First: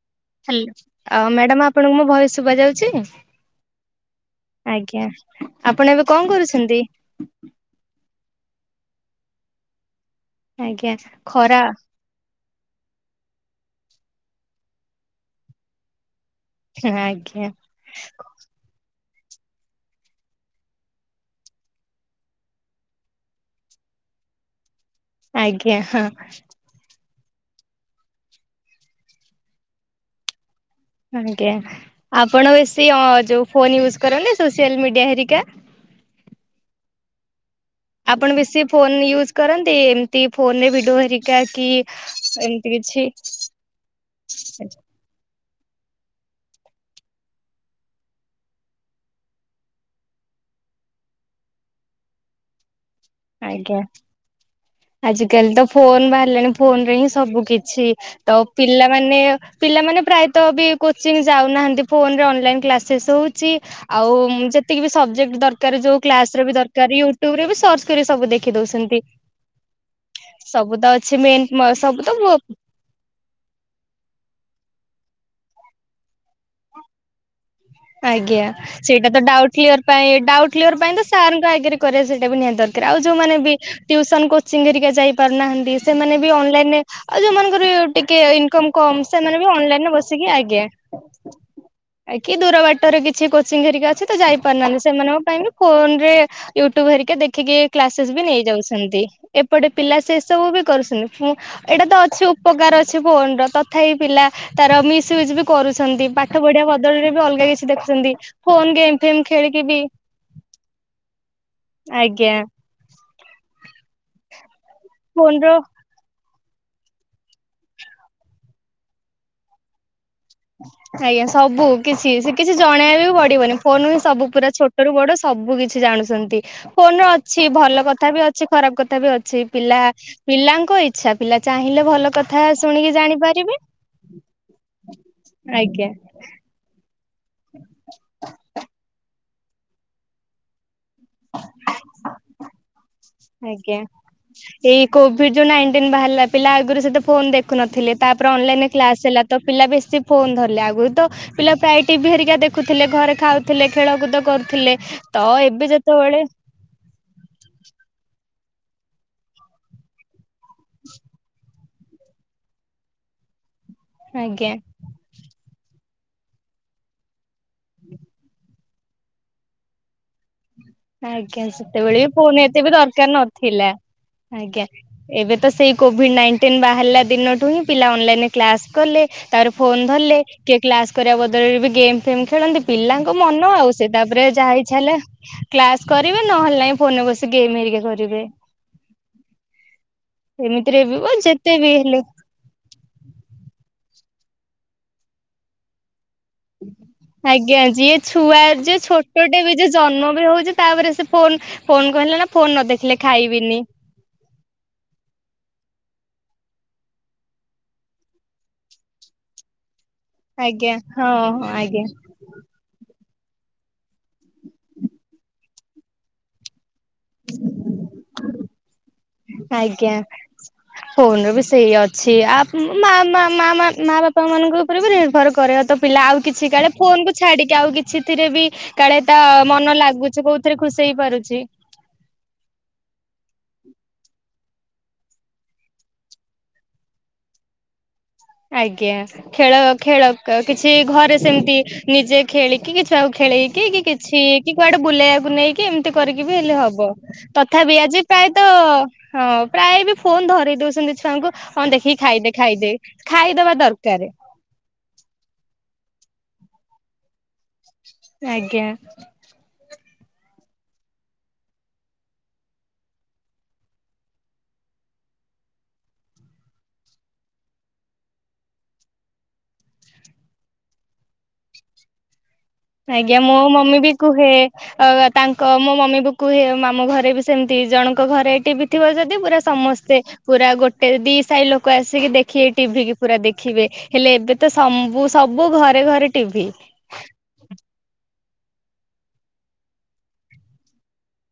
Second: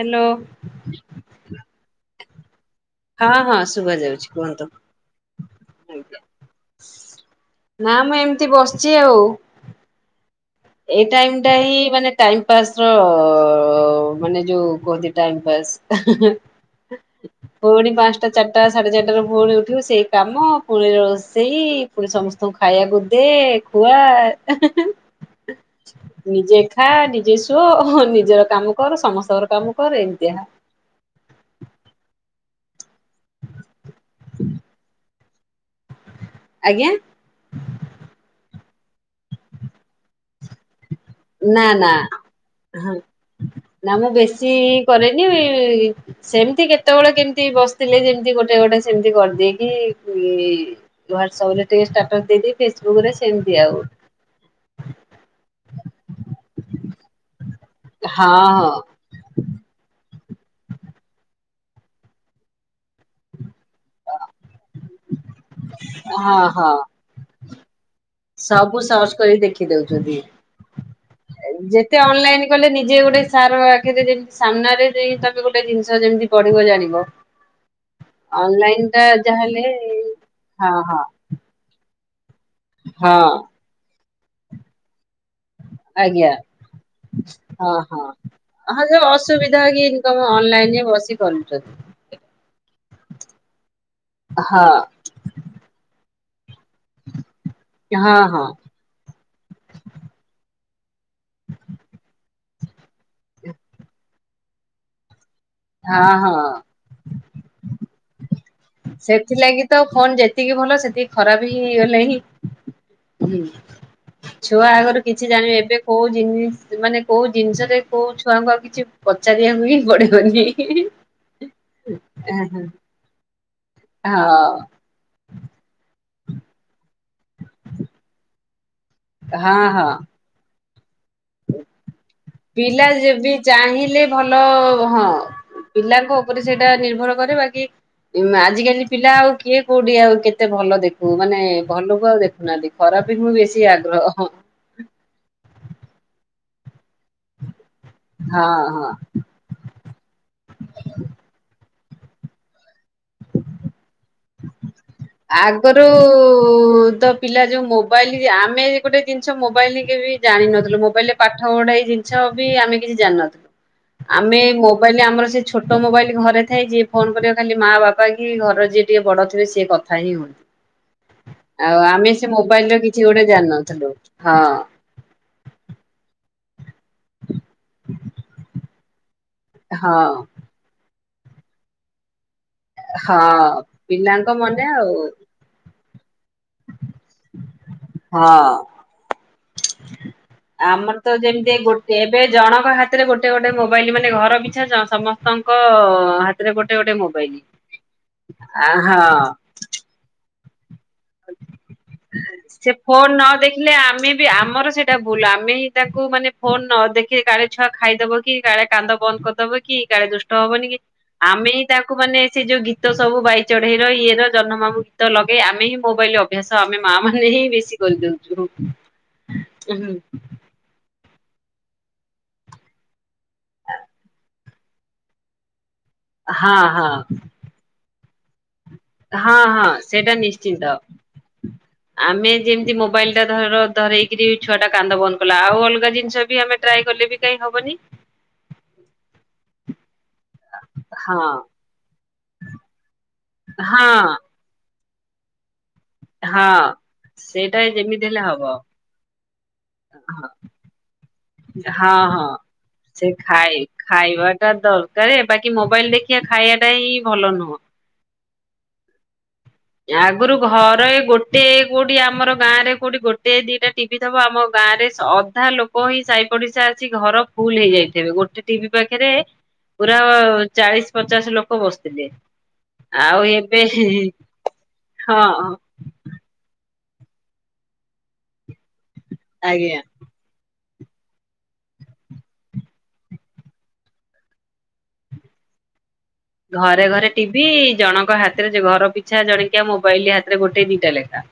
Hello. ଆ madam ଆପଣଙ୍କୁ ମୁଁ ଭଏ ଶୁଭା ଯାଉଛି। ହଁ ହଁ ଶୁଭା ଯାଉଛି କୁହନ୍ତୁ। ଆଜ୍ଞା ଆପଣ ଏବେ କଣ କରୁଛନ୍ତି? ନା ମୁଁ ଏମିତି ବସିଚି ଆଉ। ଆଜ୍ଞା ଏଇ ଟାଇମ ଟା ଖରା ହିଁ ମାନେ ଟାଇମ ପାସ୍ ର ମାନେ ଯୋଉ କୁହନ୍ତି ଟାଇ ପାସ୍। ଆଜ୍ଞା ପୁଣି ପାଞ୍ଚଟା। ଚାରିଟା ସାଢ଼େ ଚାରିଟାରୁ ଭୋଳି ଉଠିବ ସେଇ କାମ ପୁଣି ରୋଷେଇ ପୁଣି ସମସ୍ତଙ୍କୁ ଖାଇବାକୁ ଦେଏ। ହୁଆ ଆଜ୍ଞା ହଁ ନିଜେ। ଖାଆ ନିଜେ ଶୋ ନିଜର କାମ କର ସମସ୍ତଙ୍କର କାମ କର ଏମିତିଆ। ଆଜ୍ଞା ଆପଣ ବେଶୀ ଅ ଯୋଉ ଫୋନ ୟୁଜ କରନ୍ତ ସୋସିଆଲ ମିଡିଆ ହରିକା। ଆଜ୍ଞା। ଆପଣ ବେଶି ଫୋନ ୟୁଜ୍ କରନ୍ତି ଏମିତି ଫୋନ ରେ ଭିଡିଓ ହେ ଏକାକି ନା ନା ଏମିତି ହଁ କିଛି। ନା ମୁଁ ବେଶୀ କରେନି। ସେମିତି କେତେବେଳେ କେମିତି ବସିଥିଲେ ଯେମତି ଗୋଟେ ଗୋଟେ ସେମିତି କରିଦେଇକି ଏ। ହ୍ୱାଟସପ ଟିକେ ଷ୍ଟାଟସ ଦେଇି ଫେସବୁକ୍ ରେ। ସେମିତି ଆଜ୍ଞା ଆଉ ଆଜିକାଲି ତ ଫୋନ ବାହାରିଲାଣି ଫୋନ ରେ ହିଁ ସବୁ କି ଛି ହଁ ଆଉ ପିଲାଙ୍କୁ। ମାନେ ପିଲାମାନେ ପ୍ରାୟତ ବି କୋଚିଂ ଯାଉନାହାନ୍ତି ଫୋନରେ ଅନଲାଇନ କ୍ଲାସେସ୍ ହଉଛି। ଆଉ ଯେତିକି ବି ସବଜେକ୍ଟ ଦରକାର ଯୋଉ ହଁ ହଁ କ୍ଲାସ ରେ ବି ହଁ ଦରକାର ୟୁଟ୍ୟୁବ ରେ ବି ସର୍ଚ୍ଚ। କିରେ ସବୁ ଦେଖି ଦଉଛନ୍ତି ସର୍ଚ୍ଚ କରି ଦେଖି ଦଉଛନ୍ତି। ସବୁ ତ ଅଛି ମେନ୍ ଯେତେ ସବୁତ। ଅନଲାଇନ କଲେ ନିଜେ ଗୋଟେ ସାର ଆଖରେ ଯେମିତି ସାମ୍ନାରେ ତମେ ଗୋଟେ ଜିନିଷ ଯେମିତି ବଢିବ ଜାଣିବ ଆଜ୍ଞା ଅନଲାଇନ ଟା ସେଇଟା ତ ଡାଉଟ ଯାହାହେଲେ କ୍ଲିଅର ପାଇଁ ଡାଉଟ ହଁ କ୍ଲିଅର ପାଇଁ ହଁ ତ ସାରଙ୍କ ଆଗରେ। କରିବା ସେଇଟା ବି ନିହାତି ଦରକାର ଆଉ ହଁ ଯୋଉମାନେ ବି ଟିଉସନ କୋଚିଂ ହେରିକା ଯାଇ ପାରୁନାହାନ୍ତି ସେମାନେ ଆଜ୍ଞା ବି ଅନଲାଇନ ରେ ଆଉ ହଁ ଯୋଉମାନଙ୍କର ହଁ ଟିକେ ଇନକମ୍ ହଁ ଯୋଉ କମ ସେମାନେ ବି ଅସୁବିଧା ଅନଲାଇନ ରେ ବସ ଆସିକି ଆଜ୍ଞା ସେ କି ଦୂର ବାଟରେ କିଛି କୋଚିଂ ହେରିକା ଅଛି ତ ଯାଇ ହଁ। ପାରୁନାହାନ୍ତି ସେମାନଙ୍କ ପାଇଁ ବି ଫୋନ ରେ ୟୁଟ୍ୟୁବ ହେରିକା ଦେଖିକି କ୍ଲାସେସ୍ ବି ହଁ ହଁ ନେଇଯାଉଛନ୍ତି ଏପଟେ ପିଲା ସେ ସବୁ ବି କରୁଛନ୍ତି ଏଇଟା ତ ଅଛି ଉପକାର ଅଛି ଫୋନ ର ତଥାପି ପିଲା ତାର ମିସୟୁଜ ବି କରୁଛନ୍ତି ହଁ ହଁ ପାଠ ପଢିବା ବଦଳରେ ବି ଅଲଗା କିଛି ଦେଖୁଛନ୍ତି ଫୋନ ଗେମ୍ ଫେମ୍ ଖେଳିକି ସେଥିଲାଗି ତ ବି ଫୋନ ଯେତିକି ଭଲ ସେତିକି ଖରାପ ହେଇଗଲେଣିି। ଆଜ୍ଞା ହୁଁ ଛୁଆ ଆଗରୁ କିଛି ଫୋନ ଜାଣିବେ ର ଏବେ କୋଉ ଜିନିଷ ମାନେ କୋଉ ଜିନିଷରେ କୋଉ ଛୁଆଙ୍କୁ ଆଉ କିଛି ପଚାରିବାକୁ ହିଁ ପଡେ ଆଜ୍ଞା ସବୁ କିଛି ସେ କିଛି ହଁ। ଜଣେଇବା ବି ପଡିବନି ଫୋନ ହିଁ ସବୁ ପୁରା ଛୋଟ ଛୋଟ ରୁ ବଡ ସବୁ କିଛି ଜାଣୁଛନ୍ତି ଫୋନ ଅଛି ଭଲ କଥା ବି ଅଛି ଖରାପ କଥା ବି ଅଛି ସେଇ ହଁ ପିଲା ହଁ ପିଲାଙ୍କ ଇଚ୍ଛା ପିଲା ଚାହିଁଲେ ଭଲ କଥା ପିଲା ଶୁଣିକି ଯେବି ଜାଣିପାରିବେ ଚାହିଁଲେ ଭଲ ହଁ ଆଜ୍ଞା ପିଲାଙ୍କ ଉପରେ ସେଇଟା ନିର୍ଭର କରେ ବାକି ଆଜିକାଲି ପିଲା ଆଉ କିଏ କୋଉଠି ଆଉ କେତେ ଭଲ ଦେଖ। ମାନେ ଭଲୁକୁ ଆଉ ଦେଖୁନାହାନ୍ତି ଖରାପ ହିଁ ବେଶୀ ଆଜ୍ଞା ଆଗ୍ରହ ହଁ ଏଇ କୋଭିଡ ଯୋଉ ନାଇଁଟିନ ବାହାରିଲା ପିଲା ଆଗରୁ ସେତେ ଫୋନ ଦେଖୁନଥିଲେ ତାପରେ ଅନଲାଇନ ହଁ କ୍ଲାସ ହେଲା ତ ପିଲା ବେଶୀ ଫୋନ ଧରିଲେ ଆଗରୁ ତ ପିଲା ପ୍ରାୟ ଟିଭି ହେରିକା ଦେଖ ଦେଖୁଥିଲେ ଘରେ ଖାଉଥିଲେ ଖେଳ କୁଦ କରୁଥିଲେ ତ ଏବେ ଆଗରୁ ଯେତେବେଳେ ଉ ତ ପିଲା ଯୋଉ ମୋବାଇଲ ଆମେ ଗୋଟେ ଜିନିଷ ମୋବାଇଲ କେବେବି ଜାଣିନଥିଲୁ ମୋବାଇଲରେ ପାଠ ପଢାଇ ଜି ଆଛ ବି ଆମେ କିଛି ଜାନିନଥିବୁ [unintelligible] ଆମେ ମୋବ୍ ମୁଁ କହିଲି ଆମର ସେ ଛୋଟ ମୋବାଇଲ ଘରେ ଥାଏ ଯିଏ ଫୋନ୍ କରିବ ଖାଲି ମା ବାପା କି ଘରର ଯିଏ ଟିକେ ବଡ଼ ଥିବେ ସିଏ କ ଥାଇ ହୁଁ ଆଜ୍ଞା ସେତେବେଳେ ବି ଫୋନ ଏତେ ମୋବାଇଲ ବି ର କିଛି ଦରକାର ଗୋଟେ ନଥିଲା ଜାଣିନଥିଲୁ ହଁ ଆଜ୍ଞା- ଏବେ ତ ସେଇ କୋଭିଡ ନାଇଣ୍ଟିନ ବାହାରିଲା ଦିନଠୁ ହିଁ ପିଲା ଅନଲାଇନରେ କ୍ଲାସ କଲେ ତାପରେ ଫୋନ ହଁ ଧରିଲେ କିଏ କ୍ଲାସ କରିବା ବଦଳରେ ବି ଗେମ୍ ଫେମ ଖେଳନ୍ତି- ପିଲାଙ୍କ ମନ ହଁ। ଆଉ ସେ ତାପରେ ପିଲାଙ୍କ ଯାହା ମନେ ଇଛା ଆଉ ହେଲା କ୍ଲାସ କରିବେ ନହେଲେ ନାହିଁ ଫୋନରେ ବସି ଗେମ୍ ହେରିକା କରିବେ ହଁ। ଏମିତିରେ ଆମର ବି ବ ତ ଯେମିତି ଯେତେ ଏ ବି ଗୋଟେ ହେଲେ ଏବେ ଜଣଙ୍କ ହାତରେ ଗୋଟେ ଗୋଟେ ମୋବାଇଲ ମାନେ ଘର ପିଛା ଜ ସମସ୍ତଙ୍କ ହାତ ଆଜ୍ଞା ଯିଏ ଛୁଆ ଆ ଯେ ହଁ। ଛୋଟଟେ ବି ଜନ୍ମ ବି ହଉଛି ତାପରେ ସେ ଫୋନ ଫୋନ୍ କହିଲା ନା ଫୋନ ନ ସେ ଦେଖିଲେ ଫୋନ ନ ଖାଇବିନି ଦେଖିଲେ ଆମେ ଆମର ସେଇଟା ଭୁଲ ଆମେ ହିଁ ତାକୁ ମାନେ ଫୋନ ନ ଦେଖି କାଳେ ଛୁଆ ଖାଇଦବ କି କାଳେ କାନ୍ଦ ବନ୍ଦ କରିଦବ କି କି କାଳେ ଦୁଷ୍ଟ ହବନି ଆଜ୍ଞା କି ହଁ ହଁ ଆମେଁ ହିଁ ଆଜ୍ଞା ତାକୁ ମାନେ ସେ ଯୋଉ ଗୀତ ଗୀତ ସବୁ ବାଇ ଚଢେଇ ର ଇଏ ର ଜହ୍ନ ମାମୁ ଗୀତ ଲଗେଇ ଆମେ ହିଁ ମୋବାଇଲ ଅଭ୍ୟାସ ଆମେ ମା ମାନେ ହିଁ ବେଶୀ କରିଦଉଛୁ ଆଜ୍ଞା ଫୋନରେ ବି ସେଇଆ ଅଛି ଆପ୍ ମା ମା ମା ମା ମା ବାପା ମାନଙ୍କ ଉପରେ ବି ନିର୍ଭର କରେ ତ ପିଲା ଆଉ ହଁ କିଛି ହଁ କାଳେ ଫୋନକୁ ହଁ ଛାଡିକି ଆଉ କିଛିଥିରେ ବି କାଳେ ତା ହଁ ମନ ସେଇଟା ଲାଗୁଚି କୋଉଥିରେ ନିଶ୍ଚିନ୍ତ। ଖୁସି ହେଇ ପାରୁଚି। ଆମେ ଯେମିତି ମୋବାଇଲଟା ଧର ଧରେଇକିରି ଛୁଆଟା କାନ୍ଦ ବନ୍ଦ କଲା ଆଉ ଅଲଗା ଜିନିଷ ବି ଆମେ ଟ୍ରାଏ କଲେ ବି କାଇଁ ହବନି। ଆଜ୍ଞା ଖେଳ ଅ ଖେଳ ତ କିଛି ଘରେ ହଁ ସେମିତି ନିଜେ ଖେଳିକି କି ଛୁଆକୁ ଖେଳେଇକି କି ହଁ। କିଛି କି କୁଆଡେ ବୁଲେଇବାକୁ ନେଇକି ଏମିତି କରିକି ବି ହେଲେ ହଁ ହବ। ସେଇଟା ତଥାପି ଆଜି ଯେମିତି ହେଲେ ହବ ପ୍ରାୟତ ହଁ ପ୍ରାୟ ବି ଫୋନ୍ ଧରେଇ ଦୋଉଚନ୍ତି ଛୁଆଙ୍କୁ। ହଁ ଦେଖିକି ଖାଇଦେ ଖାଇଦେ ସେ ଖାଇ ଖାଇଦବା ଦରକାରେ। ଖାଇବାଟା ଦରକାର ବାକି ମୋବାଇଲ ଦେଖିବା ଖାଇବାଟା ହିଁ ଭଲ ନୁହଁ। ଆଜ୍ଞା। ଆଗରୁ ଘରେ ଗୋଟେ କୋଉଠି ଆମର ଗାଁରେ କୋଉଠି ଗୋଟେ ଦିଟା ଟି [unintelligible] ବ ଆମ ଗାଁରେ ସ ଅଧା ଲୋକ ହିଁ ସାଇ ପଡିଶା ଆସି ଘର ଫୁଲ ହେଇଯାଇଥିବେ ଗୋଟେ ଟିଭି ପାଖରେ ପୁର ଚାଳିଶ ପଚାଶ ଲୋକ ବସୁଥିଲେ। ଆଜ୍ଞା ମୋ ମମି ବି କୁହେ। ଅ ବ ତାଙ୍କ ହଁ ମୋ ମମି ବି କୁହେ। ଏ ମାମୁଁ ଘରେ ବି ସେମିତି ଜଣଙ୍କ ଘରେ ଟିଭି ଥିବ ଯଦି ପୁରା ଆଜ୍ଞା। ସମସ୍ତେ ପୁରା ଗୋଟେ ଦି ସାହି ଲୋକ ଆସିକି ଦେଖିବେ ଟିଭି କି ପୁରା ଦେଖିବେ। ହେଲେ ଏବେ ତ ସମ୍ବୁ ସବୁ ଘରେ ଘରେ ଟିଭି। ଘରେ ଘରେ ଟିଭି ଜଣଙ୍କ ହାତରେ ଯେ ଘର ପିଛା ଜଣିକିଆ ମୋବାଇଲ ହାତରେ ଗୋଟେ ଦିଇଟା ଲେଖା।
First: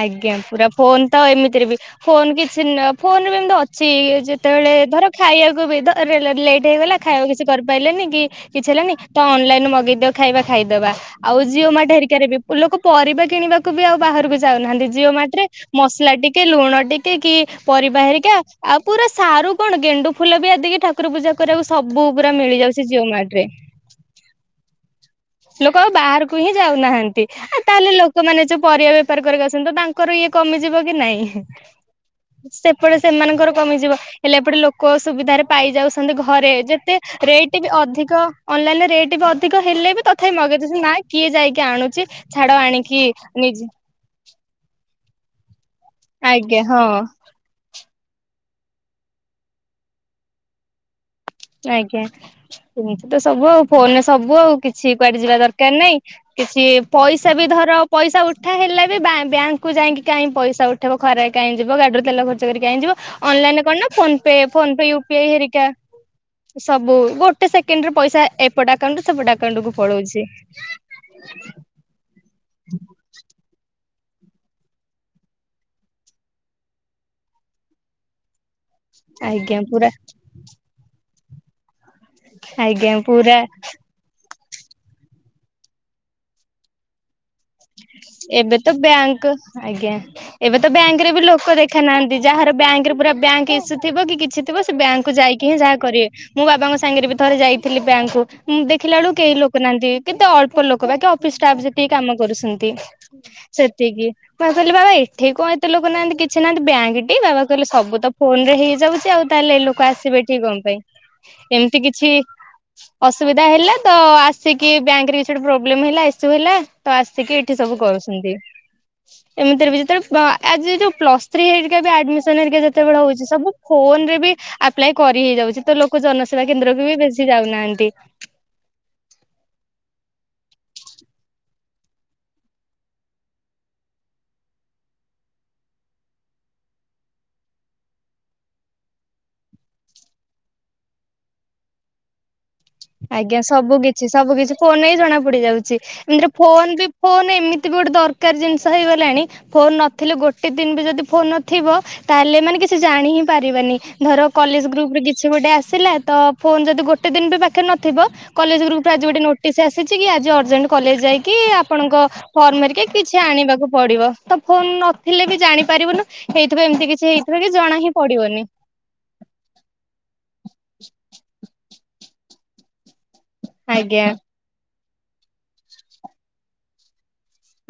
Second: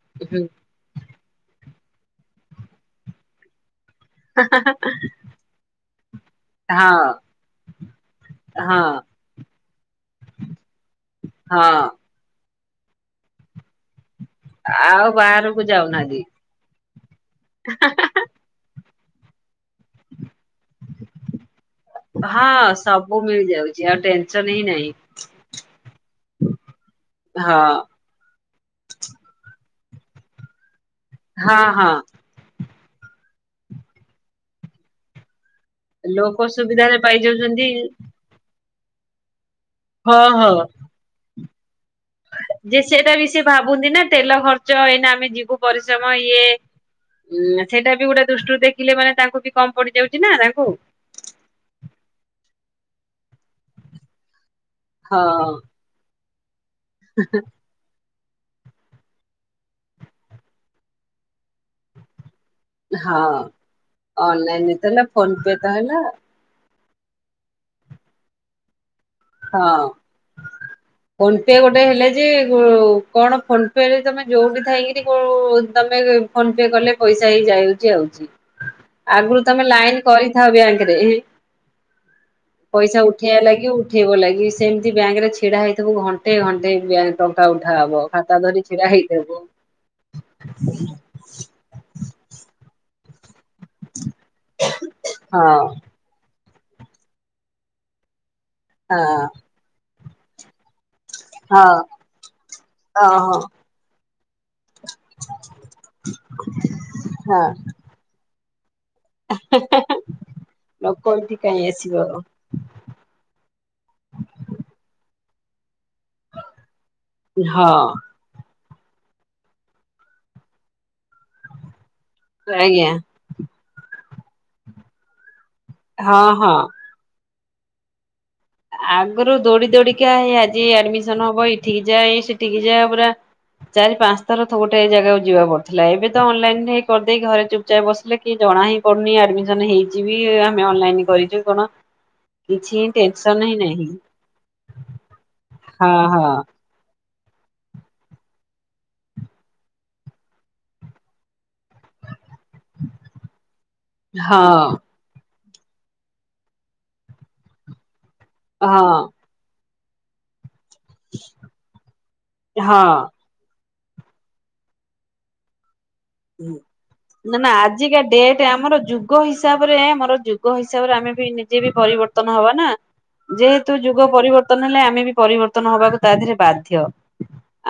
ଆଜ୍ଞା ହୁଁ ପୁରା ଫୋନ୍ ତ ଏମିତିରେ ବି ଫୋନ୍ କିଛି ନ ଫୋନ୍ ବି ଏମିତି ଅଛି। ଯେତେବେଳେ ହଁ ଧର ଖାଇବାକୁ ବି ତ ରେଡ [unintelligible] ଲାଇଟ୍ ହେଇଗଲା ଖାଇବାକୁ କିଛି କରିପାଇଲେନି କି କିଛି ହଁ ହେଲାନି ତ ଅନଲାଇନରେ ମଗେଇଦିଅ ଖାଇବା ଖାଇଦବା ଆଉ ଜିଓ ହଁ ମାର୍ଟ ହେରି କାରେ ବି ପୁ ଲୋକ ପରିବା କିଣିବାକୁ ବି ଆଉ ବାହାରକୁ ଯାଉନାହାନ୍ତି ଆଉ ଜିଓ ମାର୍ଟରେ ବାହାରକୁ ମସଲା ଯାଉନାହାନ୍ତି ଟିକେ ଲୁଣ ଟିକେ କି ପରିବା ହେରିକା ଆଉ ପୁରା ସାରୁ କଣ ଗେଣ୍ଡୁ ଫୁଲ ବି ଆଦି କି ଠାକୁର ପୂଜା କରିବାକୁ ସବୁ ପୁରା ମିଳିଯାଉଚି ଜିଓ ମାର୍ଟରେ। କିଛି ଆଉ ଟେନସନ୍ ହିଁ ନାହିଁ। ଲୋକ ଆଉ ବାହାରକୁ ହିଁ ଯାଉନାହାନ୍ତି ଆଉ ହଁ ତାହେଲେ ଲୋ କମାନେ ଯୋଉ ପରିବା ବେପାର କରିକ ଆସୁଚନ୍ତି ତ ତାଙ୍କର ଇଏ କମିଯିବ କି ନାଇଁ। ହଁ ହଁ ସେପଟେ ସେମାନଙ୍କର କମିଯିବ ହେଲେ ଏପଟେ ଲୋକ ସୁବିଧାରେ ପାଇଯା ଛନ୍ତି। ଲୋକ ଘରେ ଯେତେ ସୁବିଧାରେ ରେଟ୍ ପାଇଯାଉଛନ୍ତି ବି ଅଧିକ ଅନଲାଇନରେ ରେଟ୍ ବି ଅଧିକ ହେଲେ ବି ହଁ ତଥାପି ହଁ ମଗେଇ ଦୋଉଚନ୍ତି ନାଁ କିଏ ଯାଇକି ଆଣୁଚି। ଯେ ସେଟା ବି ସିଏ ଭାବୁନି ନା ତେଲ ଖର୍ଚ୍ଚ ଏଇନା ଆମେ ଯିବୁ ପରିଶ୍ରମ ଇଏ ଆଜ୍ଞା ହଁ ଉଁ ଆଁ ସେଇଟା ବି ଗୋଟେ ଦୃଷ୍ଟିରୁ ଦେଖିଲେ ମାନେ ତାଙ୍କୁ ବି କମ୍ ପଡିଯାଉଚି ନା ତାଙ୍କୁ। ଆଜ୍ଞା ଏମିତି ତ ସବୁ ଆଉ ଫୋନରେ ସବୁ ଆଉ କିଛି କୁଆଡେ ହଁ ଯିବା ଦରକାର ନାଇଁ। କିଛି ପଇଷି ବି ଧର ପଇଷା ଉଠା ହେଲେ ବି ବ୍ୟା-ବ୍ୟାଙ୍କ କୁ ଯାଇକି କାହିଁ ପ‌ଇଷା ଉଠେଇବ ଖରାରେ କାହିଁ ଯିବ ଗାଡିରୁ ତେଲ ଖ ର୍ଚ୍ଚ କରିକି କାଇଁ ଜିବ ହଁ ଅନାଇନରେ କଣ ଫୋନ୍ ପେ ଫୋନ୍ ଅନଲାଇନରେ ତ ପେ ହେଲା ଫୋନ ୟୁପିଆଇ ପେ ହେରିକା ତ ହେଲା ସବୁ ଗୋଟେ ସେକେଣ୍ଡରେ ପଇସା ଏପଟ ଆକାଉଣ୍ଟରୁ ସେପଟ ଆ କାଉଣ୍ଟକୁ ହଁ ପଳୋଉଚି। ଫୋନ ପେ ଗୋଟେ ହେଲେ ଯେ କୁ କଣ ଫୋନ୍ ପେରେ ତମେ ଯୋଉଠି ଥାଇକିରି କୋଉ ତମେ ଫୋନ୍ ପେ କଲେ ପଇସା ଏଇ ଯାଉଚି ଆଉଚି। ଆଗରୁ ଆଜ୍ଞା ତମେ ପୁରା ଲାଇନ୍ କରିଥାଅ ବ୍ୟାଙ୍କରେ ଆଜ୍ଞା ପଇସା ପୁରା ଉଠେଇବା ଲାଗି ଉ ଉଠବ ଲାଗି ସେମିତି ବ୍ୟାଙ୍କରେ ଛିଡ଼ା ହେଇଥିବୁ ଘଣ୍ଟେ ଘଣ୍ଟେ ବ୍ୟା ଟଙ୍କା ଉଠା ହବ ଖାତା ଏବେ ଧରି ତ ଛିଡା ବ୍ୟାଙ୍କ ହେଇଥିବୁ ଆଜ୍ଞା ଏବେ ତ ବ୍ୟାଙ୍କରେ ବି ଲୋକ ଦେଖ ଦେଖା ନାହାନ୍ତି ଯାହାର ବ୍ୟାଙ୍କ ପୁରା ବ୍ୟାଙ୍କ ଇସ୍ୟୁ ଥିବ କିଛି ଥିବ ସେ ବ୍ୟାଙ୍କକୁୁ ହଁ ଯାଇକି ହିଁ ଯାହା କରିବେ। ମୁଁ ବାବାଙ୍କ ସାଙ୍ଗରେ ବି ଥରେ ଯାଇଥିଲି ବ୍ୟାଙ୍କକୁ ମୁଁ ଦେଖିଲା ହଁ ବେଳକୁ କେହି ଲୋକ ନାହାନ୍ତି କେତେ ଅଳ୍ପ ଲୋକ। ବାକ ଅଫିସ ଷ୍ଟାଫ୍ ହଁ ଯେତିକି କାମ କରୁଛନ୍ତି। ଓହୋ ସେତିକି ବା କହିଲେ ବାବା ଏଠି କଣ ଏତେ ଲୋକ ନାହାନ୍ତି କିଛି ନାହାନ୍ତି ବ୍ୟାଙ୍କଟି ବାବା ହଁ କହିଲେ ସବୁ ତ ଫୋନ ରେ ହେଇଯାଉଛି ଆଉ ତାହେଲେ ଲୋକ ହଁ ଆସିବେ ଠିକ କଣ ପାଇଁ? ଲୋକ ଏଠି କାହିଁ ଏମିତି ଆସିବ କିଛି ଅସୁବିଧା ହେଲା ତ ଆସିକି ବ୍ୟାଙ୍କ ରେ କିଛି ଗୋଟେ ପ୍ରୋବ୍ଲେମ ହେଲା ଇସ୍ୟୁ ହେଲା ତ ଆସିକି ଏଠ ହଁ ସବୁ କରୁଛନ୍ତି, ଏମିତିରେ ଯେେବେଳେ ଆଜି ଯ ପ୍ଲସ ଥ୍ରି ହେଇ ଆଜ୍ଞା ଯେତେବେଳେ ହଉଛି ସବୁ ଫୋନ ରେ ବି ଆପ୍ଲାଏ କରି ହେଇଯାଉଛି ତ ଲୋକ ହଁ ଜନସେବା ହଁ କେନ୍ଦ୍ରକୁ ବି ବେଶ ଯାଉନାହାନ୍ତି। ଆଗରୁ ଦୌଡି ଦୌଡିକା ଆଜି ଆଡମିସନ ହବ ଏଇଠିକ ଯାଏ ସେଠିକ ଯାଏ ପୁରା ଚାରି ପାଞ୍ଚ ଥର ଗୋଟେ ଜାଗାକୁ ଯିବା ପଡିଥିଲା ଏବେ ତ ଅନଲାଇନ କରିଦେଇ ଘରେପ ଚାଇ ବସିଲେ କିଏ ଜଣା ହିଁ ପଡ଼ୁନି ଆଡ଼ମିସନ ହେଇଯିବି ଆମେ ଅନଲାଇନ କରିଛୁ କଣ? କିଛି ଆଜ୍ଞା ଟେନସନ ହିଁ ସବୁ ନାହିଁ କିଛି ସବୁ କିଛି ଫୋନ ହିଁ ଜଣା ପଡି ଯାଉଛି ହଁ ହଁ ଏମିତି ଫୋନ ବି ଫୋନ୍ ଏମିତି ବି ଗୋଟେ ଦରକାର ଜିନିଷ ହେଇଗଲାଣି ଫୋନ ନଥିଲେ ଗୋଟେ ଦିନ ବି ଯଦି ଫୋନ ନଥିବ ତାହେଲେ ଏମାନେ କିଛି ଜାଣି ହିଁ ପାରିବାନି। ଧର କଲେଜ ହଁ ଗ୍ରୁପରେ କିଛି ଗୋଟେ ଆସିଲା ତ ଫୋନ ଯଦି ଗୋଟେ ଦିନ ବି ପାଖେ ନଥିବ କଲେଜ ଗ୍ରୁପରେ ହଁ ଆଜି ଗୋଟେ ନୋଟିସ୍ ଆସିଛି କି ଆଜି ଅର୍ଜେଣ୍ଟ କଲେଜ ଯାଇକି ଆପଣଙ୍କ ଫର୍ମହରିକି ହଁ କିଛି ଆଣିବାକୁ ପଡିବ ତ ଫୋନ ନଥିଲେ ବି ଜାଣିପାରିବୁ ହଁ ନା ନା ଆଜିକା ଡେଟ୍ ଆମର ଯୁ ଯୁଗ ହିସାବରେ ଆମର ଯୁଗ ହିସାବରେ ଆମେ ବି ନିଜେ ବି ପରିବର୍ତ୍ତନ ହବା ନା। ଯେହେତୁ ଆଜ୍ଞା ଯୁଗ ପରିବର୍ତ୍ତନ ହେଲେ ଆମେ ବି ପରିବର୍ତ୍ତନ ହବାକୁ ତା ଦେହରେ ବାଧ୍ୟ।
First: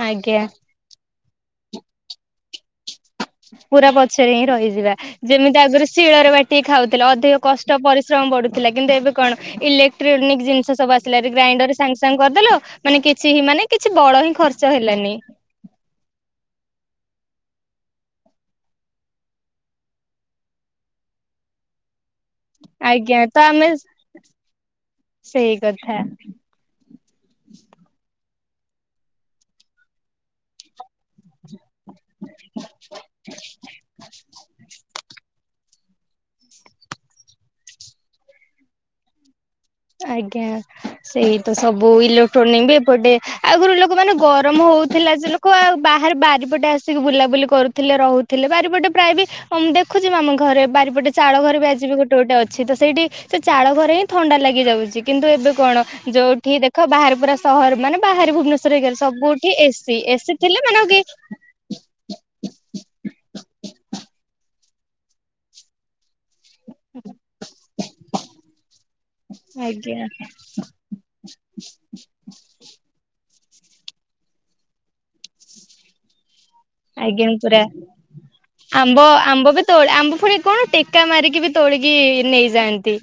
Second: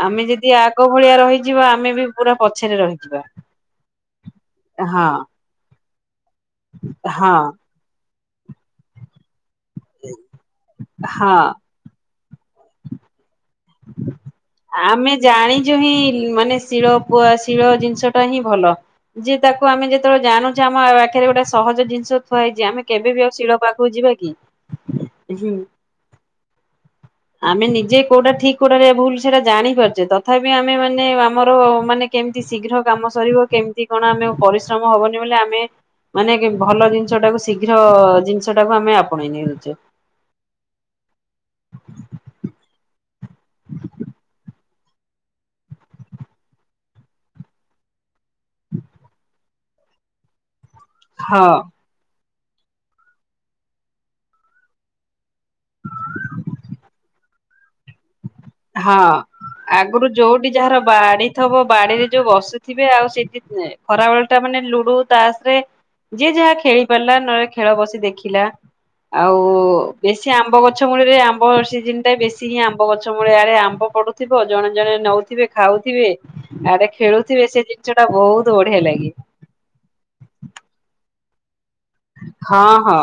ଆମେ ଆଜ୍ଞା ଯଦି ଆଗ ଭଳିଆ ରହିଯିବା ଆମେ ବି ପୁରା ପଛରେ ରହିଯିବା। ପୁରା ପଛରେ ହିଁ ରହିଯିବା ହଁ ଯେମିତି ଆଗରୁ ଶିଳରେ ବାଟିକି ଖାଉଥିଲେ ଅଧିକ କଷ୍ଟ ପରିଶ୍ରମ ବଢୁଥିଲା କିନ୍ତୁ ଏବେ କଣ ହଁ ଇଲେକ୍ଟ୍ରୋନିକ୍ ଜିନିଷ ସବୁ ଆସିଲାରୁ ହଁ ଗ୍ରାଇଣ୍ଡର ସାଙ୍ଗେ ସାଙ୍ଗ କରିଦେଲ ମାନେ କିଛି ହିଁ ମାନେ କିଛି ବଡ ହିଁ ଖର୍ଚ୍ଚ ଆମେ ହେଲାନି ଜାଣିଛୁ ହିଁ ମାନେ ଶିଳ ପ ଶିଳ ଜିନିଷ ଟା ହିଁ ଭଲ। ଯେ ତାକୁ ଆମେ ଯେତେବେଳେ ଜାଣୁଛେ ଆମ ଆଖରେ ଗୋଟେ ସହଜ ଜିନିଷ ଥୁଆ ହେଇଛି ଆମେ କେବେ ଆଜ୍ଞା ବି ଆଉ ତ ଶିଳ ଆମେ ପାଖକୁ ଯିବା କି? ସେଇ କଥା। ଆମେ ନିଜେ କୋଉଟା ଠିକ କୋଉଟାରେ ଭୁଲ ସେଟା ଜାଣିପାରୁଛେ ତଥାପି ଆମେ ମାନେ ଆମ ଆମର ମାନେ କେମିତି ଶୀଘ୍ର କାମ ସରିବ କେମିତି କଣ ଆମେ ପରିଶ୍ରମ ହବନି ବୋଲି ଆମେ ମାନେ ଭଲ ଜିନିଷ ଟାକୁ ଶୀଘ୍ର ଜିନିଷ ଟାକୁ ଆମେ ଆପଣେଇ ନେଇଉଛେ। ଆଜ୍ଞା ସେଇ ତ ସବୁ ଇଲେକ୍ଟ୍ରୋନିକ ବି ଏପଟେ ଆଗରୁ ଲୋକ ମାନେ ଗରମ ହଉ ଥିଲା ଯେ ଲୋକ ଆଉ ବାହାରେ ବାରିପଟେ ଆସିକି ବୁଲାବୁଲି କରୁଥିଲେ ରହୁଥିଲେ। ବାରିପଟେ ପ୍ରାୟ ବି ଉଁ ଦେଖୁଛି ଆମ ଘରେ ବାରିପଟେ ଚାଳ ହଁ। ଘର ବି ଆଜିିବ ବି ଗୋଟେ ଗୋଟେ ଅଛି ତ ସେଇଠି ତ ଚାଳ ଘରେ ହିଁ ଥଣ୍ଡା ଲାଗେ ଯାଉଛି କିନ୍ତୁ ଏବେ କଣ ଯୋଉଠି ଦେଖ ବାହାର ପୁରା ସହର ମାନେ ବାହରେ ଭୁବନେଶ୍ୱର ହଁ ହେଇଗଲେ ସବୁଠି ଏସି ଆଗରୁ ଏସି ଯୋଉଠି ଥିଲେ ମାନେ ଯାହାର ଆଉ କେହି ବାଡି ଥବ ବାଡିରେ ଯୋଉ ବସି ଥିବେ ଆଉ ସେଇଠି ଖରାବେେଳ ଟା ମାନେ ଲୁଡୁ ତାସ ରେ ଯିଏ ଯାହା ଖେଳି ପାରିଲା ନହେଲେ ଖେଳ ବସି ଦେଖିଲା ଆଉ ଆଜ୍ଞା ବେଶୀ ଆମ୍ବ ଗଛ ଗଛ ମୁଳରେ ଆମ୍ବ ସିଜନଟ ଟା ବେଶୀ ହିଁ ଆମ୍ବ ଗଛ ସବୁବେଲେ ଆଡେ ଆମ୍ବ ପଡୁଥିବ ଜଣେ ଜଣେ ନଉଥିବେ ଖାଉଥିବେ? ଆରେ ଆଜ୍ଞା ଖେଳୁଥିବେ ପୁରା ସେ ଜିନିଷ ଟା ବହୁତ ବଢିଆ ଆମ୍ବ ଲାଗେ। ଆମ୍ବ ବି ତୋଳି ଆମ୍ବ ଫଣି କଣ ଟେକା ମାରିକି ବି ତୋଳିକି ହଁ ନେଇଯାଆନ୍ତି। ହଁ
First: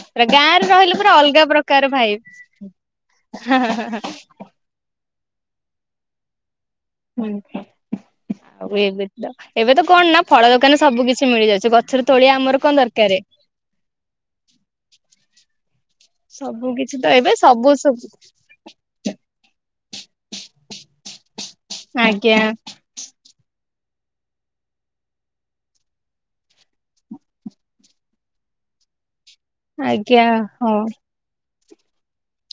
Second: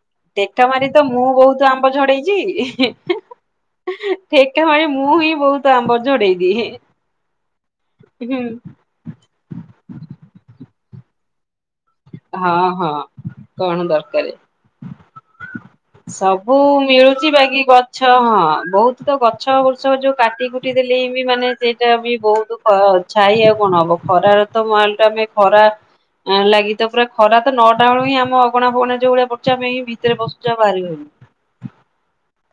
ପୁରା ଟେକା ଗାଁରେ ମାରି ରହିଲେ ତ ପୁରା ମୁଁ ଅଲଗା ବହୁତ ଆମ୍ବ ପ୍ରକାର ଭାଇ ହିଁ ଝଡେଇଛି ହିଁ ହିଁ। ମ ମୁଁ ହିଁ ବହୁତ ଆମ୍ବର ଯୋଡେଇ ଦି ହୁଁ ଆଉ ଏବେ ତ ଏବେ ତ କଣ ନା ଫଳ ଦୋକାନ ସବୁ କିଛି ମିଳିଯାଉଛି ଗଛରେ ତେଳିଆ ଆମର କଣ ହଁ ଦରକାର? କଣ ଦରକାର ସବୁ କିଛି ତ ମିଳୁଛି ଏବେ ବାକି ସବୁ ସବୁ ଗଛ ହଁ ବହୁତ। ତ ଗଛ ବୃଷ ଯୋଉ କାଟି କୁଟି ଦେଲେ ହି ବି ମାନେ ସେଇଟା ବି ଆଜ୍ଞା ବହୁତ। ଛାଇ ଆ କଣ ହବ ଖରାର ତ ମଲ ଟମେ ଖରା ଲାଗି ତ ପୁରା ଖରା ତ ନ ଡାଳ ହିଁ ଆମ ଅଗଣା ଫଗଣା ଯୋଉଳିଆ ଆଜ୍ଞା ହଁ।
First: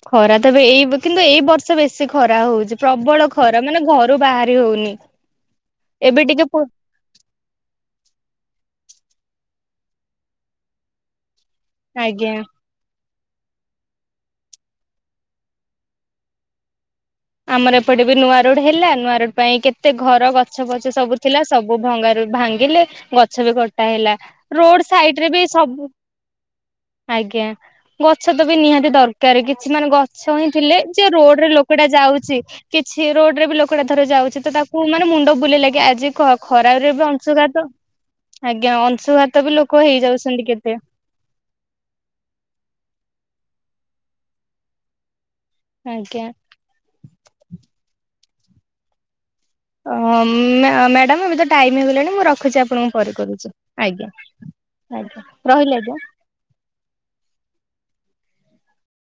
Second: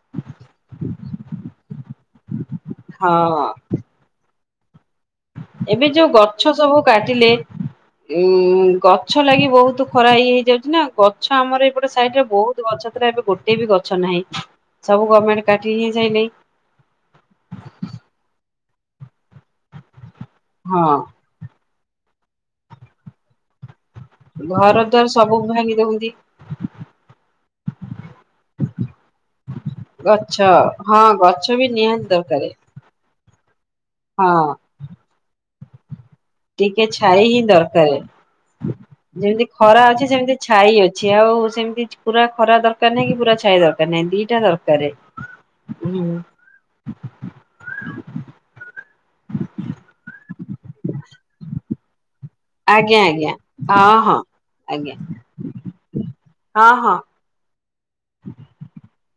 ଖରା ତ ଏଇ କିନ୍ତୁ ଏଇ ବର୍ଷ ବେଶୀ ଖରା ହଉଛି ପ୍ରବଳ ହଁ ଖରା ମାନେ ରୁ ବାହାରି ହଉନି ଏବେ ଯୋଉ ଟିକେ ଗଛ ପୁ ସବୁ କାଟିଲେ ଉଁ ଗଛ ଲାଗି ବହୁତ ଖରା ହେଇ ହେଇଯାଉଛି ନା ଗଛ ଆମର ଗୋଟେ ସାଇଡରେ ଆଜ୍ଞା। ବହୁତ ଗଛ ଥିଲା ଏବେ ଗୋଟେ ବି ଗଛ ନାହିଁ ସବୁ ଗଭର୍ଣ୍ଣମେଣ୍ଟ କାଟିି ହିଁ ଯାଇ ଆମର ଏପଟେ ବି ନୂଆ ରୋଡ ହେଲା ନୂଆ ରୋଡ ପାଇଁ କେତେ ଘର ଗଛ ହଁ ଫଛ ସବୁ ଥିଲା ସବୁ ଭଙ୍ଗାରୁ ଭାଙ୍ଗିଲେ ଗଛ ବି ଗଟା ହେଲା। ଘର ରୋଡ ଦ୍ୱାର ସାଇଡ ରେ ବି ଭାଙ୍ଗି ସବୁ ଦଉଛନ୍ତି। ଆଜ୍ଞା ଗଛ ତ ବି ନିହାତି ଦରକାର କିଛି ମାନେ ଗଛ ହିଁ ହଁ ଥିଲେ ରୋଡ ରେ ଗଛ ବି ଲୋକଟା ନିହାତି ଯାଉଛି ଦରକାର କିଛି ରୋଡରେ ବି ଲୋକଟା ଧର ହଁ ଯାଉଛି ତ ତାକୁ ମାନେ ମୁଣ୍ଡ ବୁଲ ଲାଗେ ଆଜି କ ଟିକେ ଛାଇ ହିଁ ଦରକାର ଆଜ୍ଞା ଅଂଶୁଘାତ ଯେମିତି ବି ଲୋକ ଖରା ଅଛି ସେମିତି ହେଇଯାଉଛନ୍ତି କେତେ ଛାଇ ଅଛି। ଛିଆ ଆଉ ସେମିତି ପୁରା ଖରା ଦରକାର ନାହିଁ କି ପୁରା ଛାଇ ଦରକାର ନାହିଁ ଦିଟା ଦରକାର। ହୁଁ ଆଜ୍ଞା। ଓ ମ୍ୟାଡାମ ଏବେ ତ ଟାଇମ ହେଇଗଲାଣି ମୁଁ ର ରଖୁଛି ଆପଣଙ୍କୁ ଆଜ୍ଞା ପରେ ଆଜ୍ଞା କରୁଛି ହଁ ଆଜ୍ଞା ହଁ। ଆଜ୍ଞା ଆ୍ଞା ରହିଲେ ଆଜ୍ଞା। ହଁ ହଁ।